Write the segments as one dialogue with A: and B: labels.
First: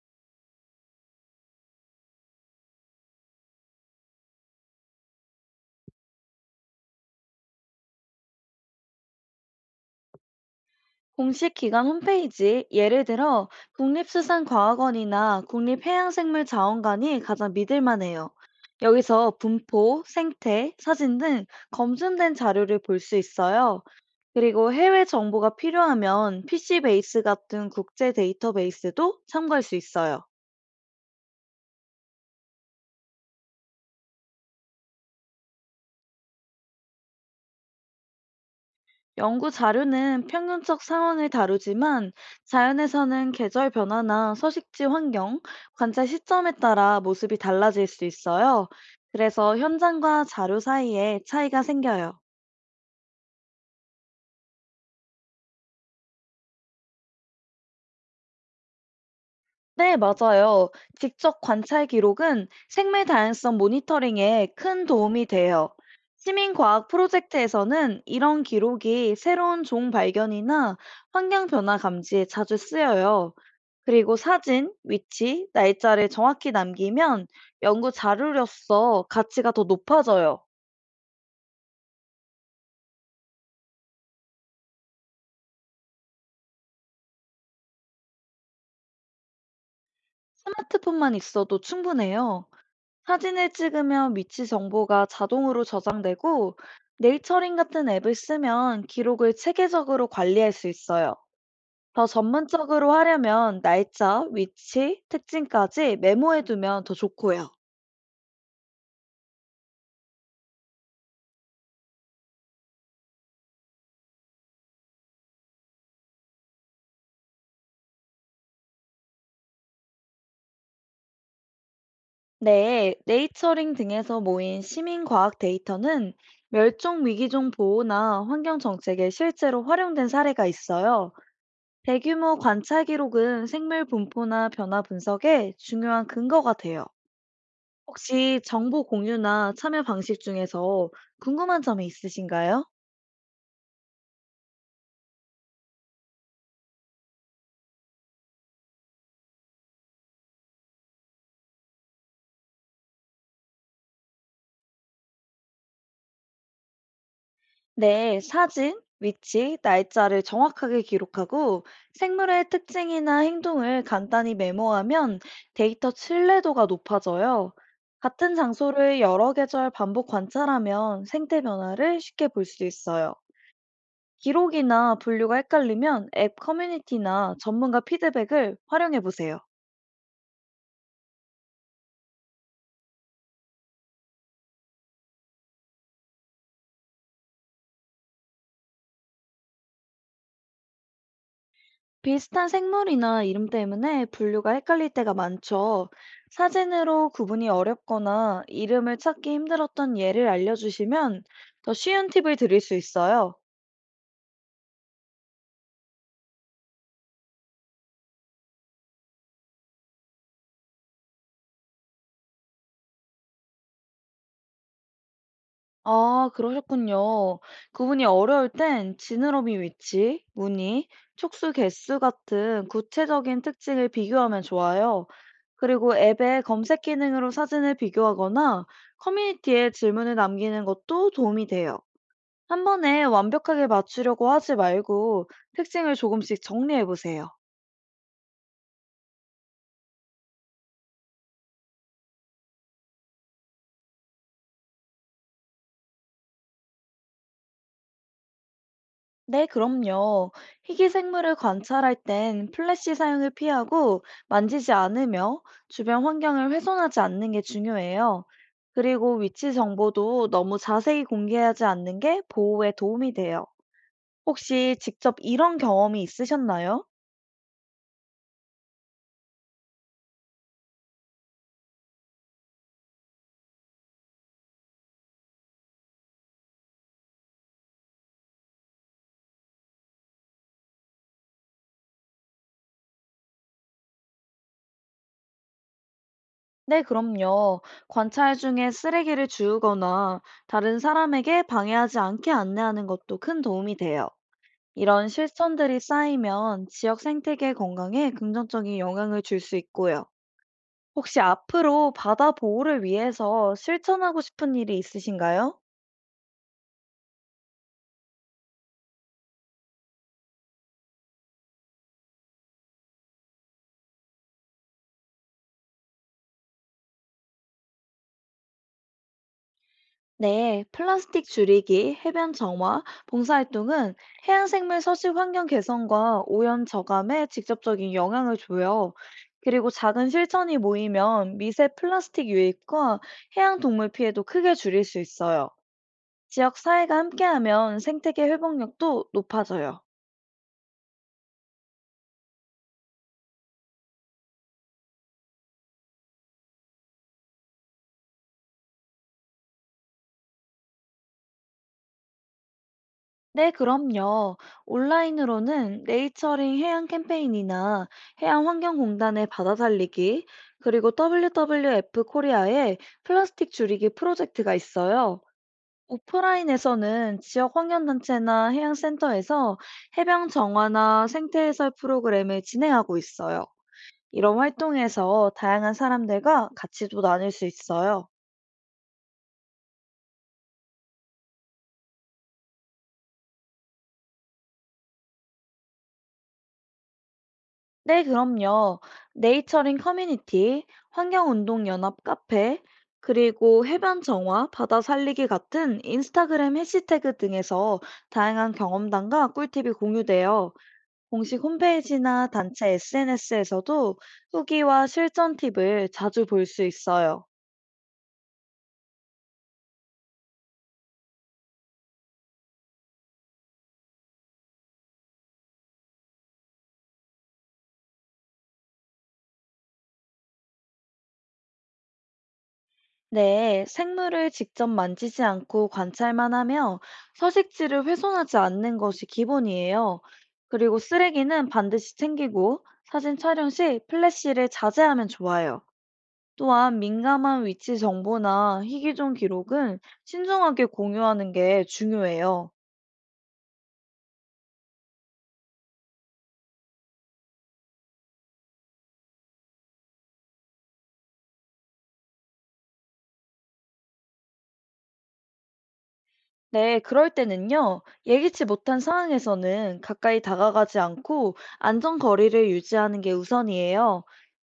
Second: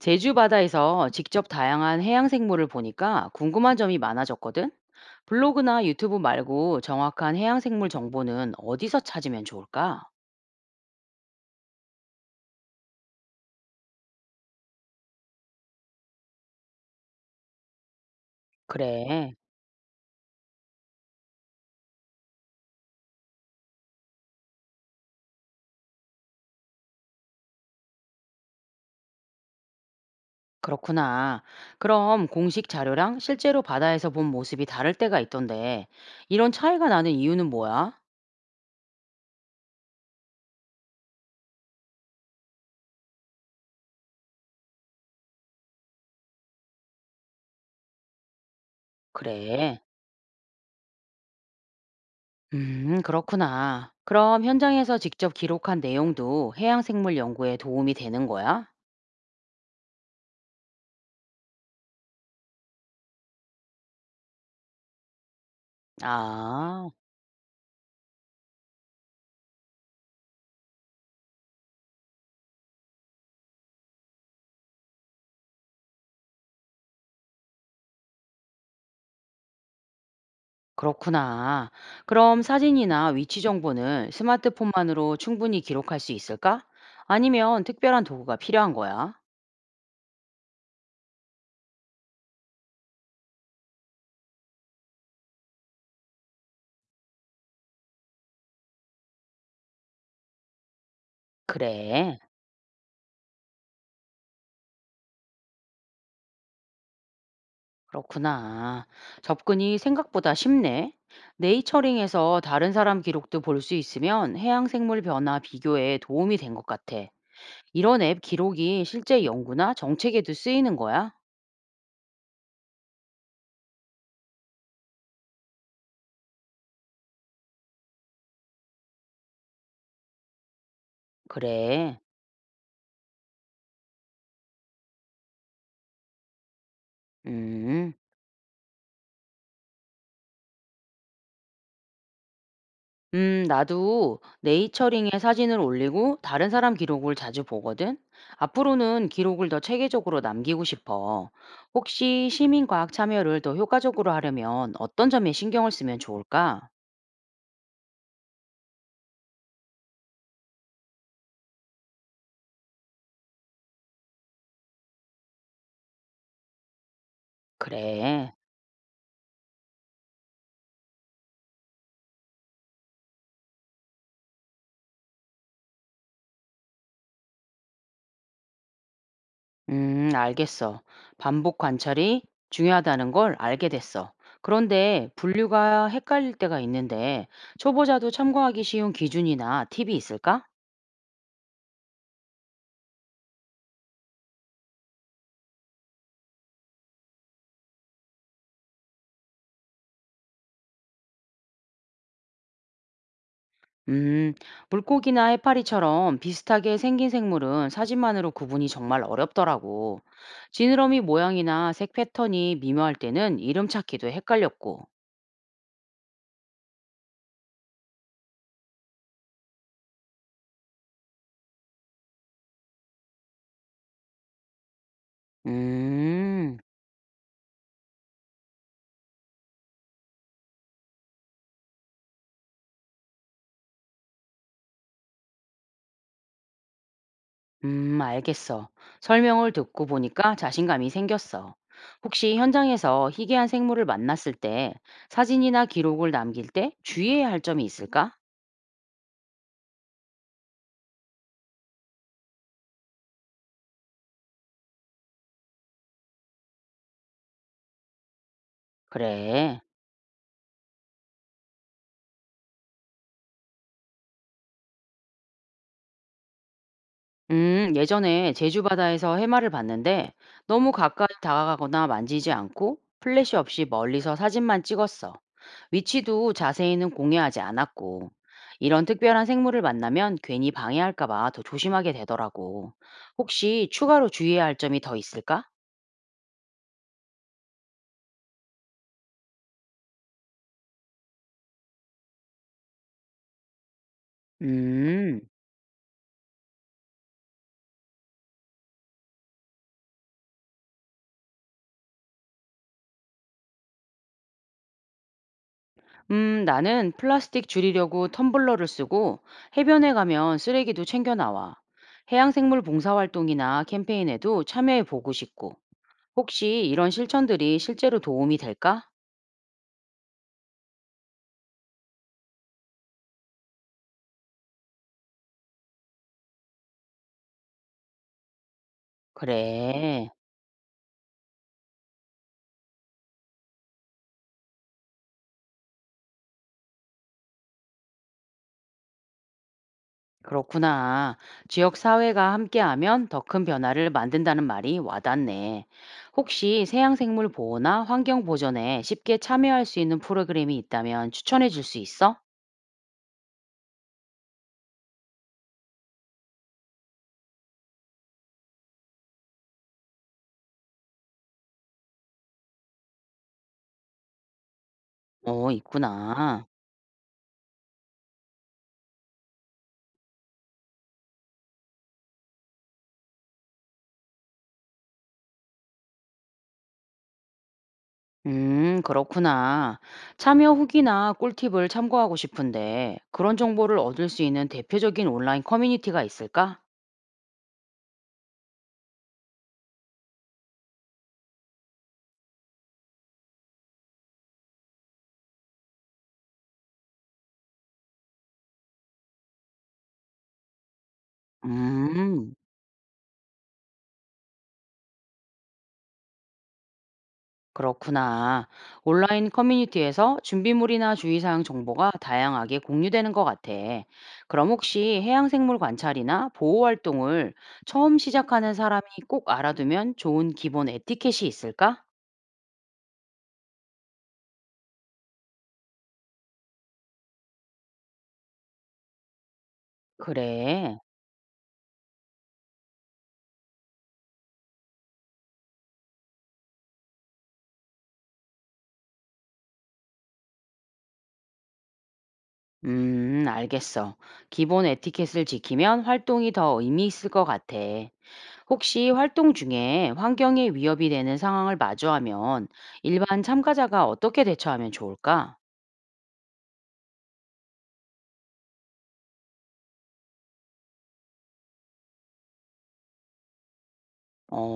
A: 제주 바다에서 직접 다양한 해양 생물을 보니까 궁금한 점이 많아졌거든? 블로그나 유튜브 말고 정확한 해양 생물 정보는 어디서 찾으면 좋을까?
B: 공식 기관 홈페이지, 예를 들어 국립수산과학원이나 국립해양생물자원관이 가장 믿을만해요.
A: 그래,
B: 여기서 분포, 생태, 사진 등 검증된 자료를 볼 수 있어요. 그리고 해외 정보가 필요하면 PC 베이스 같은 국제 데이터베이스도 참고할 수 있어요.
A: 그렇구나. 그럼 공식 자료랑 실제로 바다에서 본 모습이 다를 때가 있던데, 이런 차이가 나는 이유는 뭐야?
B: 연구 자료는 평균적 상황을 다루지만 자연에서는 계절 변화나 서식지 환경, 관찰 시점에 따라 모습이 달라질 수 있어요. 그래서
A: 그래.
B: 현장과 자료 사이에 차이가 생겨요.
A: 그렇구나. 그럼 현장에서 직접 기록한 내용도 해양 생물 연구에 도움이 되는 거야?
B: 네, 맞아요. 직접 관찰 기록은 생물 다양성 모니터링에 큰 도움이 돼요. 시민과학
A: 아.
B: 프로젝트에서는 이런 기록이 새로운 종 발견이나 환경 변화 감지에 자주 쓰여요. 그리고 사진, 위치, 날짜를 정확히 남기면 연구 자료로서 가치가 더 높아져요.
A: 그렇구나. 그럼 사진이나 위치 정보는 스마트폰만으로 충분히 기록할 수 있을까? 아니면 특별한 도구가 필요한 거야?
B: 스마트폰만 있어도 충분해요. 사진을 찍으면 위치 정보가 자동으로 저장되고 네이처링 같은 앱을 쓰면 기록을 체계적으로 관리할 수 있어요. 더
A: 그래,
B: 전문적으로 하려면 날짜, 위치, 특징까지 메모해 두면 더 좋고요.
A: 그렇구나. 접근이 생각보다 쉽네. 네이처링에서 다른 사람 기록도 볼 수 있으면 해양 생물 변화 비교에 도움이 된 것 같아. 이런 앱 기록이 실제 연구나 정책에도 쓰이는 거야?
B: 네, 네이처링 등에서 모인 시민 과학 데이터는 멸종 위기종 보호나 환경 정책에 실제로 활용된 사례가 있어요.
A: 그래.
B: 대규모 관찰 기록은 생물 분포나 변화 분석에 중요한 근거가 돼요.
A: 음.
B: 혹시 정보 공유나 참여 방식 중에서 궁금한 점이 있으신가요?
A: 나도 네이처링에 사진을 올리고 다른 사람 기록을 자주 보거든. 앞으로는 기록을 더 체계적으로 남기고 싶어. 혹시 시민과학 참여를 더 효과적으로 하려면 어떤 점에 신경을 쓰면 좋을까?
B: 네, 사진, 위치, 날짜를 정확하게 기록하고 생물의 특징이나 행동을 간단히 메모하면 데이터 신뢰도가 높아져요.
A: 그래.
B: 같은 장소를 여러 계절 반복 관찰하면 생태 변화를 쉽게 볼 수 있어요. 기록이나 분류가 헷갈리면 앱 커뮤니티나 전문가 피드백을 활용해 보세요.
A: 알겠어. 반복 관찰이 중요하다는 걸 알게 됐어. 그런데 분류가 헷갈릴 때가 있는데 초보자도 참고하기 쉬운 기준이나 팁이 있을까?
B: 비슷한 생물이나 이름 때문에 분류가 헷갈릴 때가 많죠. 사진으로 구분이 어렵거나 이름을 찾기 힘들었던 예를 알려주시면 더 쉬운 팁을 드릴 수 있어요.
A: 음, 물고기나 해파리처럼 비슷하게 생긴 생물은 사진만으로 구분이 정말 어렵더라고. 지느러미 모양이나 색 패턴이 미묘할 때는 이름 찾기도 헷갈렸고.
B: 아, 그러셨군요. 구분이 어려울 땐 지느러미 위치, 무늬, 촉수 개수 같은 구체적인 특징을 비교하면 좋아요. 그리고 앱의
A: 음,
B: 검색 기능으로 사진을 비교하거나 커뮤니티에 질문을 남기는 것도 도움이 돼요. 한 번에 완벽하게 맞추려고 하지 말고 특징을 조금씩 정리해 보세요.
A: 알겠어. 설명을 듣고 보니까 자신감이 생겼어. 혹시 현장에서 희귀한 생물을 만났을 때 사진이나 기록을 남길 때 주의해야 할 점이 있을까?
B: 네, 그럼요. 희귀 생물을 관찰할 땐 플래시 사용을 피하고 만지지 않으며 주변 환경을 훼손하지 않는 게 중요해요. 그리고 위치
A: 그래.
B: 정보도 너무 자세히 공개하지 않는 게 보호에 도움이 돼요. 혹시 직접 이런 경험이 있으셨나요?
A: 예전에 제주 바다에서 해마를 봤는데 너무 가까이 다가가거나 만지지 않고 플래시 없이 멀리서 사진만 찍었어. 위치도 자세히는 공유하지 않았고 이런 특별한 생물을 만나면 괜히 방해할까 봐 더 조심하게 되더라고. 혹시 추가로 주의해야 할 점이 더 있을까?
B: 네, 그럼요. 관찰 중에 쓰레기를 주우거나 다른 사람에게 방해하지 않게 안내하는 것도 큰 도움이 돼요. 이런
A: 음,
B: 실천들이 쌓이면 지역 생태계 건강에 긍정적인 영향을 줄 수 있고요. 혹시 앞으로 바다 보호를 위해서 실천하고 싶은 일이 있으신가요?
A: 나는 플라스틱 줄이려고 텀블러를 쓰고 해변에 가면 쓰레기도 챙겨 나와. 해양생물 봉사활동이나 캠페인에도 참여해 보고 싶고 혹시 이런 실천들이 실제로 도움이 될까?
B: 네, 플라스틱 줄이기, 해변 정화, 봉사활동은 해양생물 서식 환경 개선과 오염 저감에 직접적인 영향을 줘요. 그리고 작은
A: 그래,
B: 실천이 모이면 미세 플라스틱 유입과 해양 동물 피해도 크게 줄일 수 있어요. 지역 사회가 함께하면 생태계 회복력도 높아져요.
A: 그렇구나. 지역 사회가 함께하면 더 큰 변화를 만든다는 말이 와닿네. 혹시 해양생물 보호나 환경 보전에 쉽게 참여할 수 있는 프로그램이 있다면 추천해 줄 수 있어?
B: 네, 그럼요. 온라인으로는 네이처링 해양 캠페인이나 해양환경공단의 바다 살리기, 그리고 WWF 코리아의 플라스틱 줄이기 프로젝트가 있어요.
A: 어, 있구나.
B: 오프라인에서는 지역 환경단체나 해양센터에서 해병 정화나 생태 해설 프로그램을 진행하고 있어요. 이런 활동에서 다양한 사람들과 가치도 나눌 수 있어요.
A: 그렇구나. 참여 후기나 꿀팁을 참고하고 싶은데, 그런 정보를 얻을 수 있는 대표적인 온라인 커뮤니티가 있을까?
B: 네, 그럼요. 네이처링 커뮤니티, 환경운동연합 카페, 그리고 해변 정화, 바다 살리기 같은 인스타그램 해시태그 등에서 다양한 경험담과 꿀팁이 공유돼요. 공식 홈페이지나
A: 음.
B: 단체 SNS에서도 후기와 실전 팁을 자주 볼 수 있어요.
A: 그렇구나. 온라인 커뮤니티에서 준비물이나 주의사항 정보가 다양하게 공유되는 것 같아. 그럼 혹시 해양생물 관찰이나 보호 활동을 처음 시작하는 사람이 꼭 알아두면 좋은 기본 에티켓이 있을까?
B: 네, 생물을 직접 만지지 않고 관찰만 하며 서식지를 훼손하지 않는 것이 기본이에요.
A: 그래.
B: 그리고 쓰레기는 반드시 챙기고 사진 촬영 시 플래시를 자제하면 좋아요. 또한 민감한 위치 정보나 희귀종 기록은 신중하게 공유하는 게 중요해요.
A: 알겠어. 기본 에티켓을 지키면 활동이 더 의미 있을 것 같아. 혹시 활동 중에 환경에 위협이 되는 상황을 마주하면 일반 참가자가 어떻게 대처하면 좋을까?
B: 네, 그럴 때는요, 예기치 못한 상황에서는 가까이 다가가지 않고 안전 거리를 유지하는 게 우선이에요.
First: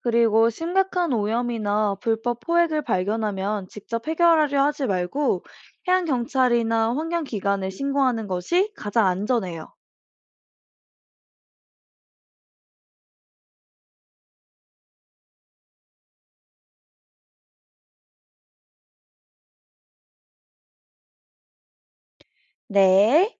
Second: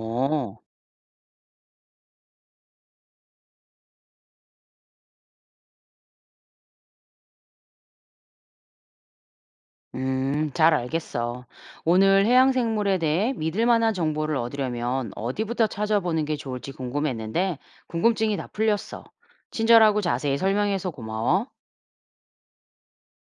B: 그리고 심각한 오염이나 불법 포획을 발견하면 직접 해결하려 하지 말고 해양경찰이나 환경기관에 신고하는 것이 가장 안전해요.
A: 잘 알겠어. 오늘 해양 생물에 대해 믿을 만한 정보를 얻으려면 어디부터 찾아보는 게 좋을지 궁금했는데, 궁금증이 다 풀렸어. 친절하고 자세히 설명해서 고마워.
B: 네.